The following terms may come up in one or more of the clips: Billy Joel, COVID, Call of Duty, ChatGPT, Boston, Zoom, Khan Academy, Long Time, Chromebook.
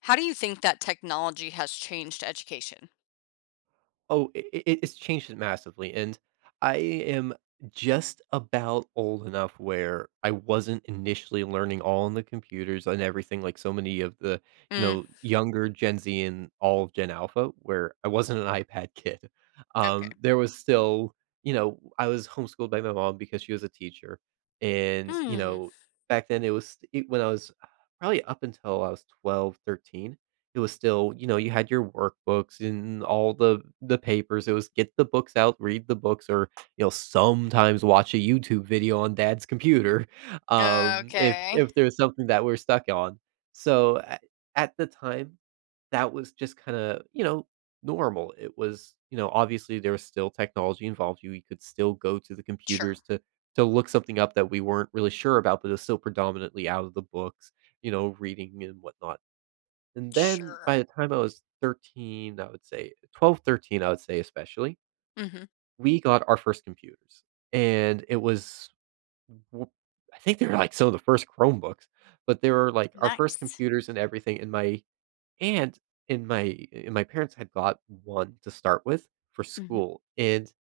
How do you think that technology has changed education? Oh, I it's changed it massively, and I am just about old enough where I wasn't initially learning all on the computers and everything like so many of the, Mm, younger Gen Z and all of Gen Alpha, where I wasn't an iPad kid. okay. There was still, I was homeschooled by my mom because she was a teacher, and Hmm. Back then when I was probably up until I was 12, 13, it was still, you had your workbooks and all the papers. It was get the books out, read the books, or sometimes watch a YouTube video on dad's computer. If Okay. if there's something that we're stuck on. So at the time, that was just kind of, normal. It was, obviously there was still technology involved. You could still go to the Sure. computers to look something up that we weren't really sure about, but it was still predominantly out of the books, reading and whatnot. And then Sure. by the time I was 13, I would say 12, 13. I would say especially, Mhm. we got our first computers. And it was, w- I think they were like some of the first Chromebooks, but they were like our first Nice. computers and everything. And my aunt and my parents had got one to start with for Mhm. school. And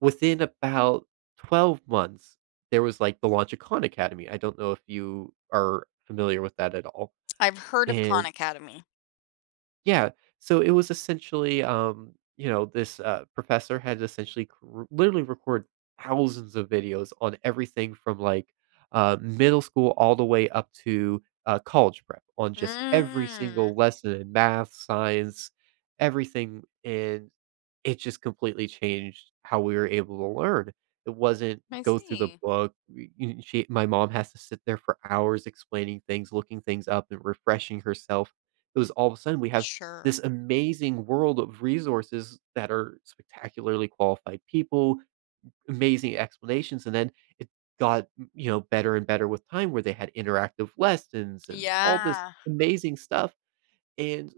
within about 12 months, there was like the launch of Khan Academy. I don't know if you are familiar with that at all. I've heard of Khan And. Academy. Yeah, so it was essentially, this, professor had essentially cr literally record thousands of videos on everything from, like, middle school all the way up to, college prep on just every Mm. single lesson in math, science, everything, and it just completely changed how we were able to learn. It wasn't I go through the see. book, we you she my mom has to sit there for hours explaining things, looking things up, and refreshing herself. It was all of a sudden we have this Sure. amazing world of resources that are spectacularly qualified people, amazing explanations, and then it got, m better and better with time where they had interactive lessons and all this Yeah. amazing stuff, and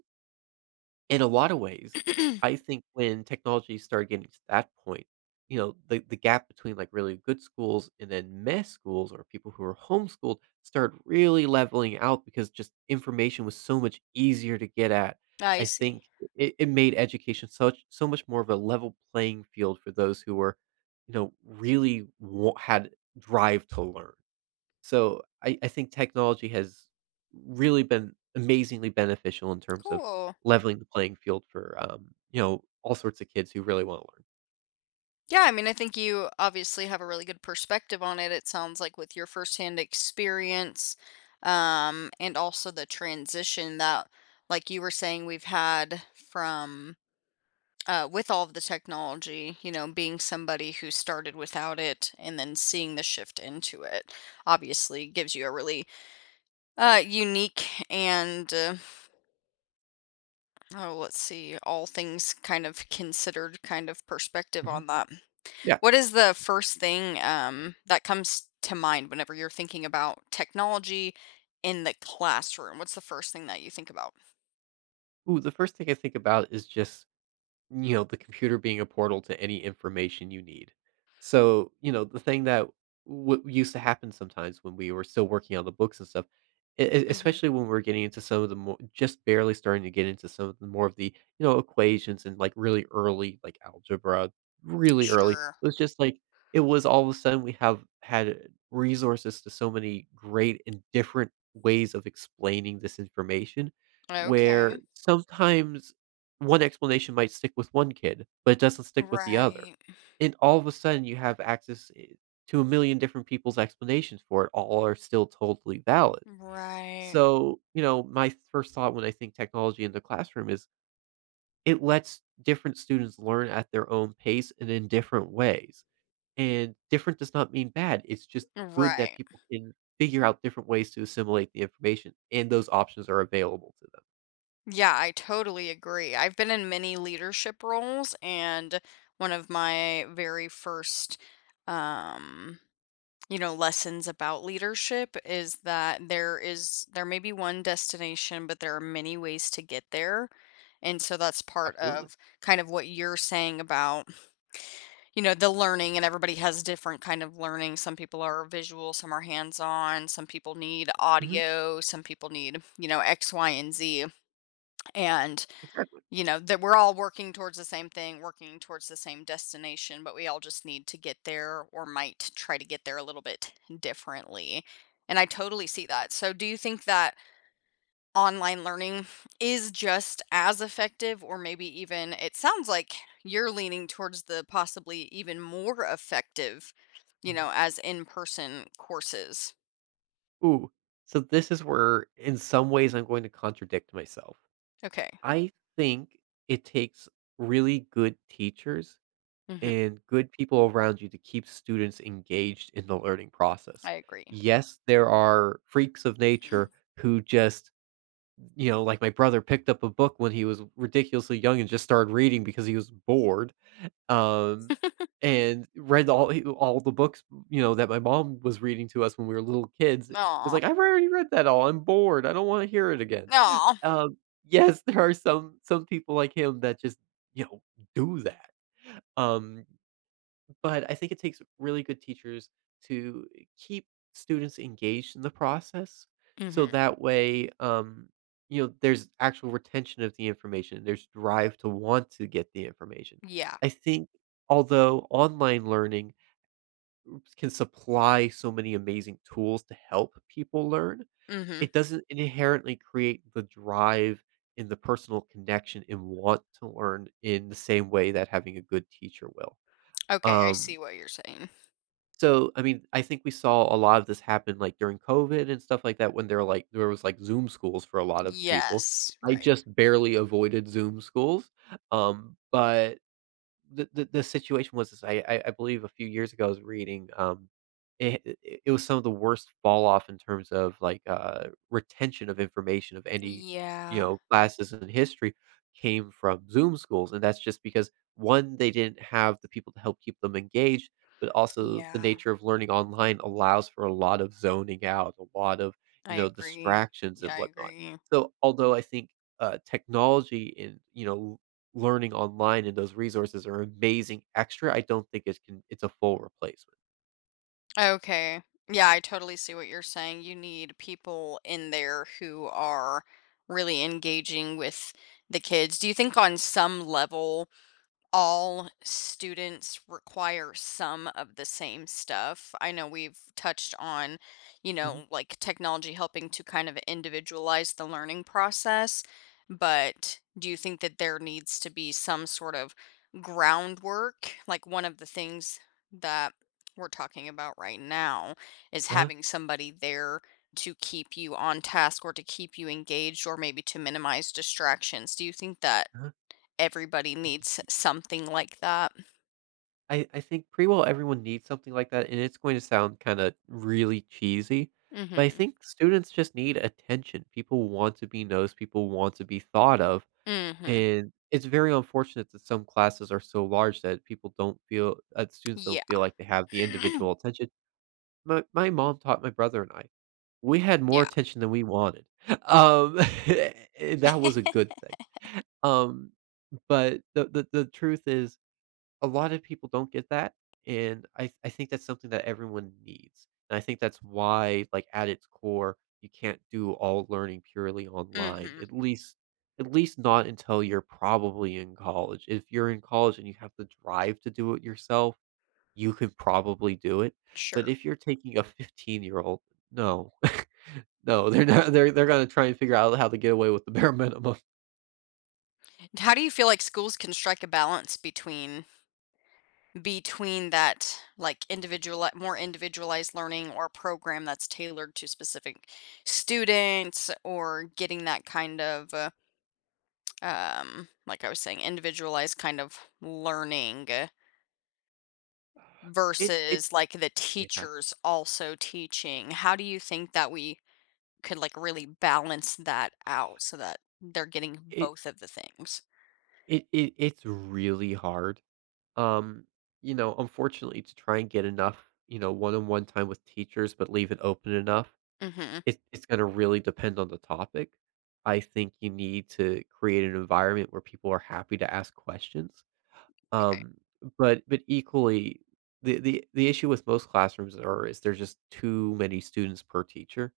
in a lot of ways, I think when technology started getting to that point, the gap between, like, really good schools and then mess schools or people who were homeschooled started really leveling out because just information was so much easier to get at. I I see. think it made education such so much more of a level playing field for those who were, really wa had drive to learn. So I think technology has really been amazingly beneficial in terms of Cool. leveling the playing field for all sorts of kids who really want to Yeah, I mean, I think you obviously have a really good perspective on it. It sounds like with your firsthand experience, and also the transition that, like you were saying, we've had from with all of the technology, you know, being somebody who started without it and then seeing the shift into it, obviously gives you a really unique and, oh, let's see, all things kind of considered kind of perspective learn. Hmm. on that. Yeah. What is the first thing, that comes to mind whenever you're thinking about technology in the classroom? What's the first thing that you think about? Ooh, the first thing I think about is just the computer being a portal to any information you need, so the thing that used to happen sometimes when we were still working on the books and stuff, Mhm. especially when we're getting into some of the more just barely starting to get into some of the more of the, equations and like really early, like algebra, really early, it Sure. was just like it was all of a sudden we have had resources to so many great and different ways of explaining this information, Okay. where sometimes one explanation might stick with one kid, but it doesn't stick with the other. Right. And all of a sudden, you have access I to a million different people's explanations for it. All are still totally valid. Right. So, my first thought when I think technology in the classroom is it lets different students learn at their own pace and in different ways. And different does not mean bad. It's just good that Right. people can figure out different ways to assimilate the information, and those options are available to them. Yeah, I totally agree. I've been in many leadership roles and one of my very first, um you know, lessons about leadership is that there may be one destination, but there are many ways to get there. And so that's part Absolutely. of kind of what you're saying about you know the learning and everybody has different kind of learning, some people are visual, some are hands on, some people need Mhm. audio, some people need, you know, x y and z and Exactly. you know, that we're all working towards the same thing, working towards the same destination, but we all just need to get there or might try to get there a little bit differently. And I totally see that. So, do you think that online learning is just as effective, or maybe even it sounds like you're leaning towards the possibly even more effective, you know, as in person courses? Ooh, so this is where, in some ways, I'm going to contradict myself. Okay. I think it takes really good teachers Hmm. and good people around you to keep students engaged in the learning process. I agree. Yes, there are freaks of nature who just, like my brother picked up a book when he was ridiculously young and just started reading because he was bored. Um, and read all the books, that my mom was reading to us when we were little kids. It was Aw. like, "I've already read that all. I'm bored. I don't wanna hear it again." Aw. Um, yes, there are some people like him that just, you know, do that. Um but I think it takes really good teachers to keep students engaged in the process, so Hmm. that way, there's actual retention of the information, there's drive to want to get the information. Yeah. I think although online learning can supply so many amazing tools to help people learn, Hmm. it doesn't inherently create the drive and the personal connection and want to learn in the same way that having a good teacher will. Okay, I Um see what you're saying. so, I mean, I think we saw a lot of this happen, like, during COVID and stuff like that when there, like there was, like, Zoom schools for a lot of people. Yes, I right. just barely avoided Zoom schools, but the situation was this, I believe a few years ago I was reading, it was some of the worst fall off in terms of, like, retention of information of any, Yeah, classes in history came from Zoom schools, and that's just because, 1, they didn't have the people to help keep them engaged, but also the yeah, nature of learning online allows for a lot of zoning out, a lot of, I agree. distractions Yeah, and I whatnot. agree. So, although I think, technology and, learning online and those resources are amazing extra, I don't think it's a full replacement. Okay. Yeah, I totally see what you're saying. You need people in there who are really engaging with the kids. Do you think on some level all students require some of the same stuff? I know we've touched on, you Mhm. know, like technology helping to kind of individualize the learning process, but do you think that there needs to be some sort of groundwork? Like one of the things that we're talking about right now is Uh-huh, having somebody there to keep you on task or to keep you engaged or maybe to minimize distractions. Do you think that uh-huh. everybody Y- needs y- something like that? I think pretty well everyone needs something like that, and it's going to sound kinda really cheesy, Mm. but I Mhm. think students just need attention. People want to be noticed, people want to be thought of, Mm. Mhm. and it's very unfortunate that some classes are so large that people don't feel that students don't Yeah. feel like they have the individual attention. My mom taught my brother and I. We had more Yeah. attention than we wanted. Um, and that was a good thing. Um, but the truth is a lot of people don't get that, and I think that's something that everyone needs. And I think that's why, like, at its core, you can't do all learning purely Mm. online, Mhm. At least not until you're probably in college. If you're in college and you have the drive to do it yourself, you could probably do it, but Sure. if you're taking a 15-year-old, no, no, they're not they're they're gonna try and figure out how to get away with the bare minimum. How do you feel like schools can strike a balance between that, like, individual, more individualized learning or program that's tailored to specific students, or getting that kind of, like I was saying, individualized kind of learning It versus, like, the Yeah. teachers also teaching? How do you think that we could, like, really balance that out so that they're getting it both of the things? it's really hard. Um, unfortunately, to try and get enough, one-on-one time with teachers, but leave it open enough, Mhm. it's gonna really depend on the topic. I think you need to create an environment where people are happy to ask questions. Okay. Um, but equally, the issue with most classrooms are is there's just too many students per teacher,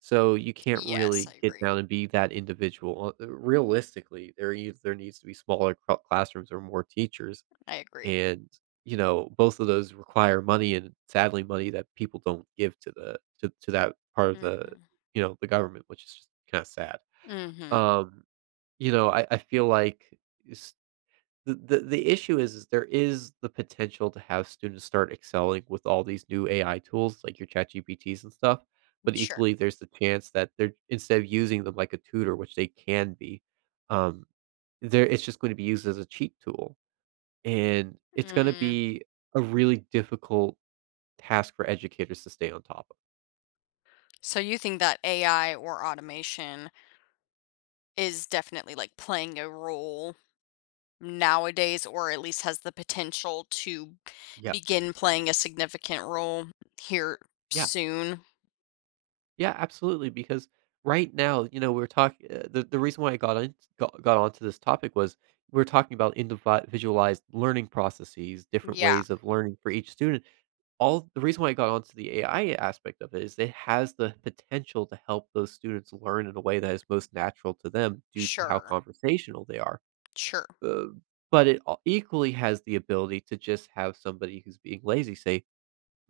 so you can't Yes, really I get agree. down and be that individual. Realistically, there needs to be smaller classrooms or more teachers, I agree. and both of those require money, and sadly, money that people don't give to the to that part of the, Mhm. The government, which is just kind of sad. Mhm. Um, I feel like the issue is there is the potential to have students start excelling with all these new AI tools, like your ChatGPTs and stuff, but Sure. equally, there's the chance that they're instead of using them like a tutor, which they can be, um, there it's just gonna be used as a cheat tool, and it's gonna Mm. be a really difficult task for educators to stay on top of. So you think that AI or automation is definitely, like, playing a role nowadays, or at least has the potential to Yeah. begin playing a significant role here Yeah. soon? Yeah, absolutely. Because right now, we're talking. The reason why I got onto this topic was we're talking about individualized learning processes, different Yeah. ways of learning for each student. All the reason why I got onto the AI aspect of it is it has the potential to help those students learn in a way that is most natural to them due to how Sure. conversational they are. Sure. Uh, but equally has the ability to just have somebody who's being lazy say,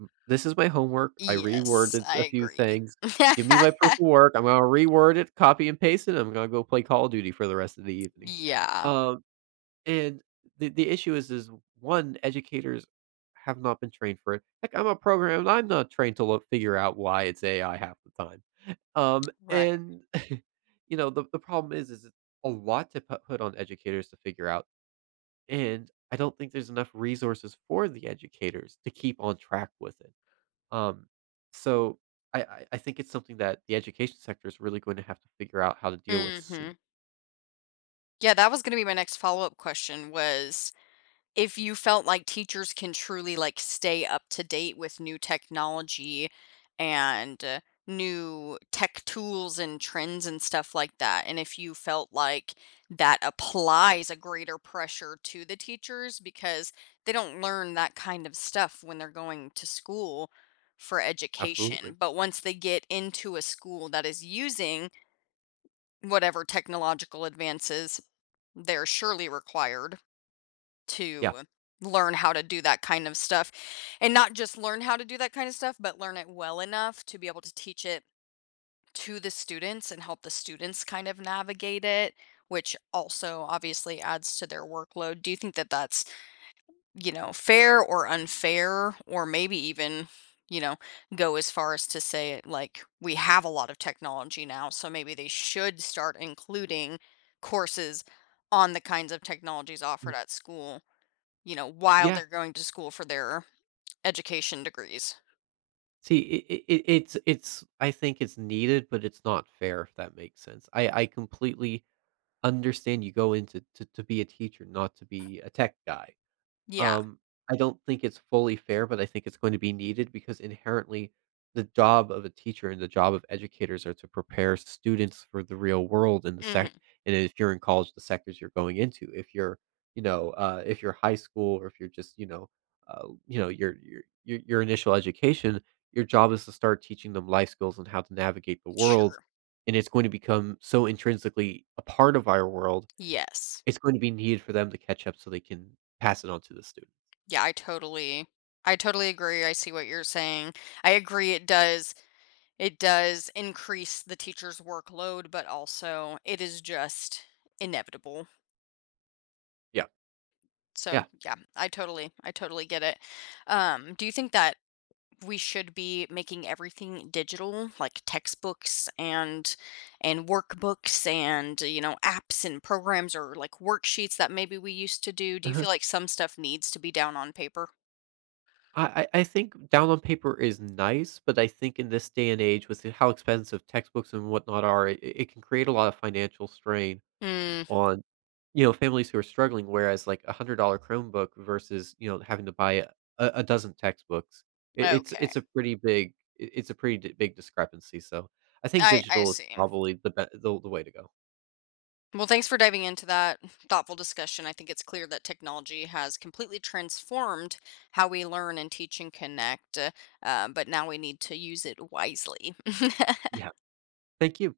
"This is my homework, I Yes, reworded I a few agree. things, give me my proof of work, I'm gonna reword it, copy and paste it, I'm gonna go play Call of Duty for the rest of the evening." Yeah. Um, and the issue is 1, educators have not been trained for it. Heck, I'm a programmer, and I'm not trained to look figure out why it's AI half the time. Um, Right. and, the problem is it's a lot to pu put on educators to figure out, and I don't think there's enough resources for the educators to keep on track with it. Um, so I think it's something that the education sector is really going to have to figure out how to deal with soon. Mhm. Yeah, that was gonna be my next follow-up question, was if you felt like teachers can truly, like, stay up to date with new technology and, new tech tools and trends and stuff like that, and if you felt like that applies a greater pressure to the teachers because they don't learn that kind of stuff when they're going to school for education, Absolutely. but once they get into a school that is using whatever technological advances, they're surely required Yeah. to learn how to do that kind of stuff, and not just learn how to do that kind of stuff but learn it well enough to be able to teach it to the students and help the students kind of navigate it, which also obviously adds to their workload. Do you think that that's, you know, fair or unfair, or maybe even, you know, go as far as to say, like, we have a lot of technology now, so maybe they should start including courses on the kinds of technologies offered Mhm. at school, you know, while Yeah. they're going to school for their education degrees? See, it, it's I think it's needed, but it's not fair if that makes sense. I completely understand you go into to be a teacher, not to be a tech guy. Yeah. Um, I don't think it's fully fair, but I think it's going to be needed because inherently the job of a teacher and the job of educators are to prepare students for the real world and the Hmm. sec and if you're in college, the sectors you're going into. If you're high school or if you're just, you know, your initial education, your job is to start teaching them life skills and how to navigate the world. Sure. And it's going to become so intrinsically a part of our world, Yes. it's going to be needed for them to catch up so they can pass it on to the students. Yeah, I totally agree. I see what you're saying. I agree, it does— it does increase the teacher's workload, but also it is just inevitable. Yeah, So, yeah. yeah, I totally get it. Do you think that we should be making everything digital, like textbooks and workbooks and, you know, apps and programs, or like worksheets that maybe we used to do? Do you Uh-huh. feel like some stuff needs to be down on paper? I think down on paper is nice, but I think in this day and age, with how expensive textbooks and whatnot are, it can create a lot of financial strain Mm, on, families who are struggling, whereas, like, a $100 Chromebook versus, having to buy a dozen textbooks. Okay. It's a pretty d big discrepancy, so I think I digital is see. probably the way to go. Well, thanks for diving into that thoughtful discussion. I think it's clear that technology has completely transformed how we learn and teach and connect, but now we need to use it wisely. Yeah. Thank you.